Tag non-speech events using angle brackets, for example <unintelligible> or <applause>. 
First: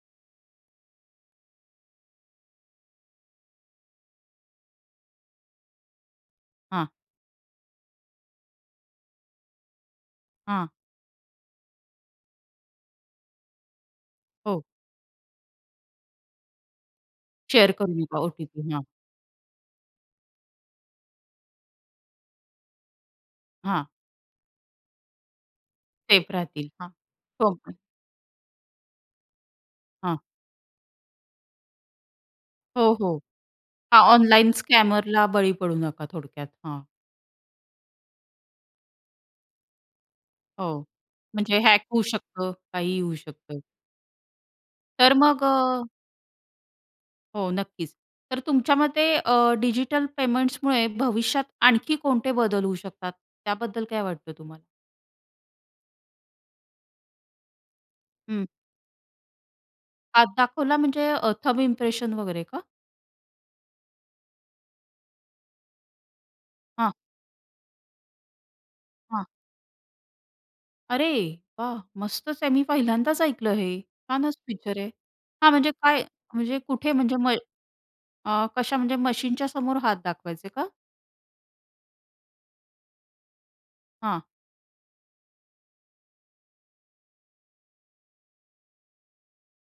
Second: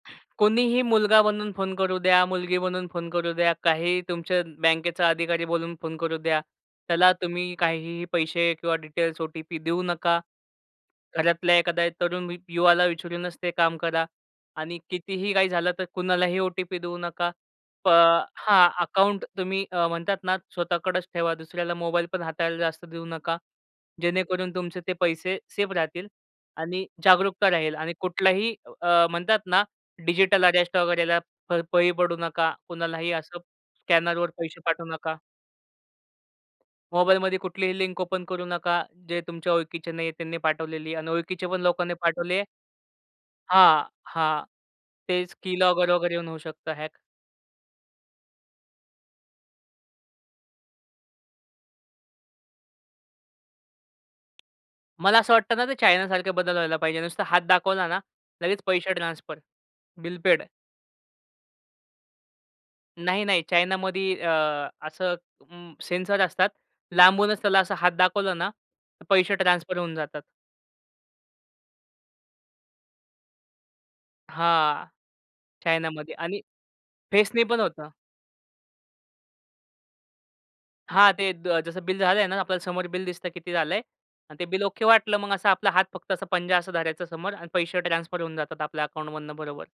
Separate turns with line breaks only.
कोणीही मुलगा बनून फोन करू द्या, मुलगी बनून फोन करू द्या, काहीही तुमच्या बँकेचा अधिकारी बोलून फोन करू द्या,
हां.
त्याला तुम्ही काहीही पैसे किंवा डिटेल्स, ओ-टी-पी देऊ नका.
हां.
घरातल्या एखाद्या तरुण मि युवाला विचारूनच ते काम करा.
हो.
आणि कितीही काही झालं तर कुणालाही ओ-टी-पी देऊ नका.
शेअर
प
करू नका
हां,
ओ-टी-पी. हां.
अकाउंट तुम्ही अ, म्हणतात ना स्वतःकडेच ठेवा, दुसऱ्याला मोबाईल पण हाताळायला जास्त देऊ नका.
हां.
जेणेकरून तुमचे ते पैसे सेफ राहतील
सेफ राहतील,
आणि
हां.
जागरूकता राहील.
<unintelligible>
आणि कुठलाही अ, म्हणतात ना
हां.
डिजिटल अरेस्ट वगैरेला, प बळी पडू नका.
हो,
कुणालाही
हो.
असं
हां,
स्कॅनरवर
ऑनलाईन
पैसे पाठवू नका.
स्कॅमरला बळी पडू नका थोडक्यात, हां.
मोबाईलमध्ये कुठलीही लिंक ओपन करू नका. जे तुमच्या ओळखीचे नाही आहे त्यांनी
हो,
पाठवलेली आणि ओळखीचे
म्हणजे
पण
हॅक
लोकांनी
होऊ
पाठवली आहे
शकतं, काहीही होऊ शकतं.
हां, हां.
तर
तेच
मग अ
की-लॉगर वगैरे येऊन होऊ शकतं हॅक.
हो नक्कीच. तर तुमच्या मते अ, डिजिटल पेमेंट्समुळे भविष्यात आणखी कोणते बदल होऊ शकतात, त्याबद्दल काय वाटतं तुम्हाला?
मला असं वाटतं ना, ते चायनासारखे बदल व्हायला पाहिजे, नुसता हात दाखवला ना
हं.
लगेच पैसे ट्रान्सफर, बिल
हात
पेड.
दाखवला म्हणजे अ, थम्ब इम्प्रेशन वगैरे का?
नाही, नाही. चायनामध्ये अ असं अं, सेन्सर असतात,
हां.
लांबूनच त्याला असा हात दाखवलं ना, तर
हां.
पैसे ट्रान्सफर होऊन जातात.
अरे, वाह! मस्तच आहे. मी पहिल्यांदाच ऐकलं हे. छानच फीचर
हां,
आहे. हां, म्हणजे काय?
चायनामध्ये. आणि
म्हणजे कुठे? म्हणजे म
फेसने पण होतं.
अ, कशा म्हणजे मशीनच्या समोर हात दाखवायचे का?
हां, ते द जसं बिल झालं आहे ना, आपल्याला समोर बिल दिसतं, किती झालं आहे.
हां.
आणि ते बिल ओके वाटलं, मग असा आपला हात फक्त असा पंजा, असा धरायचा समोर आणि पैसे ट्रान्सफर होऊन जातात आपल्या अकाउंटमधून बरोबर.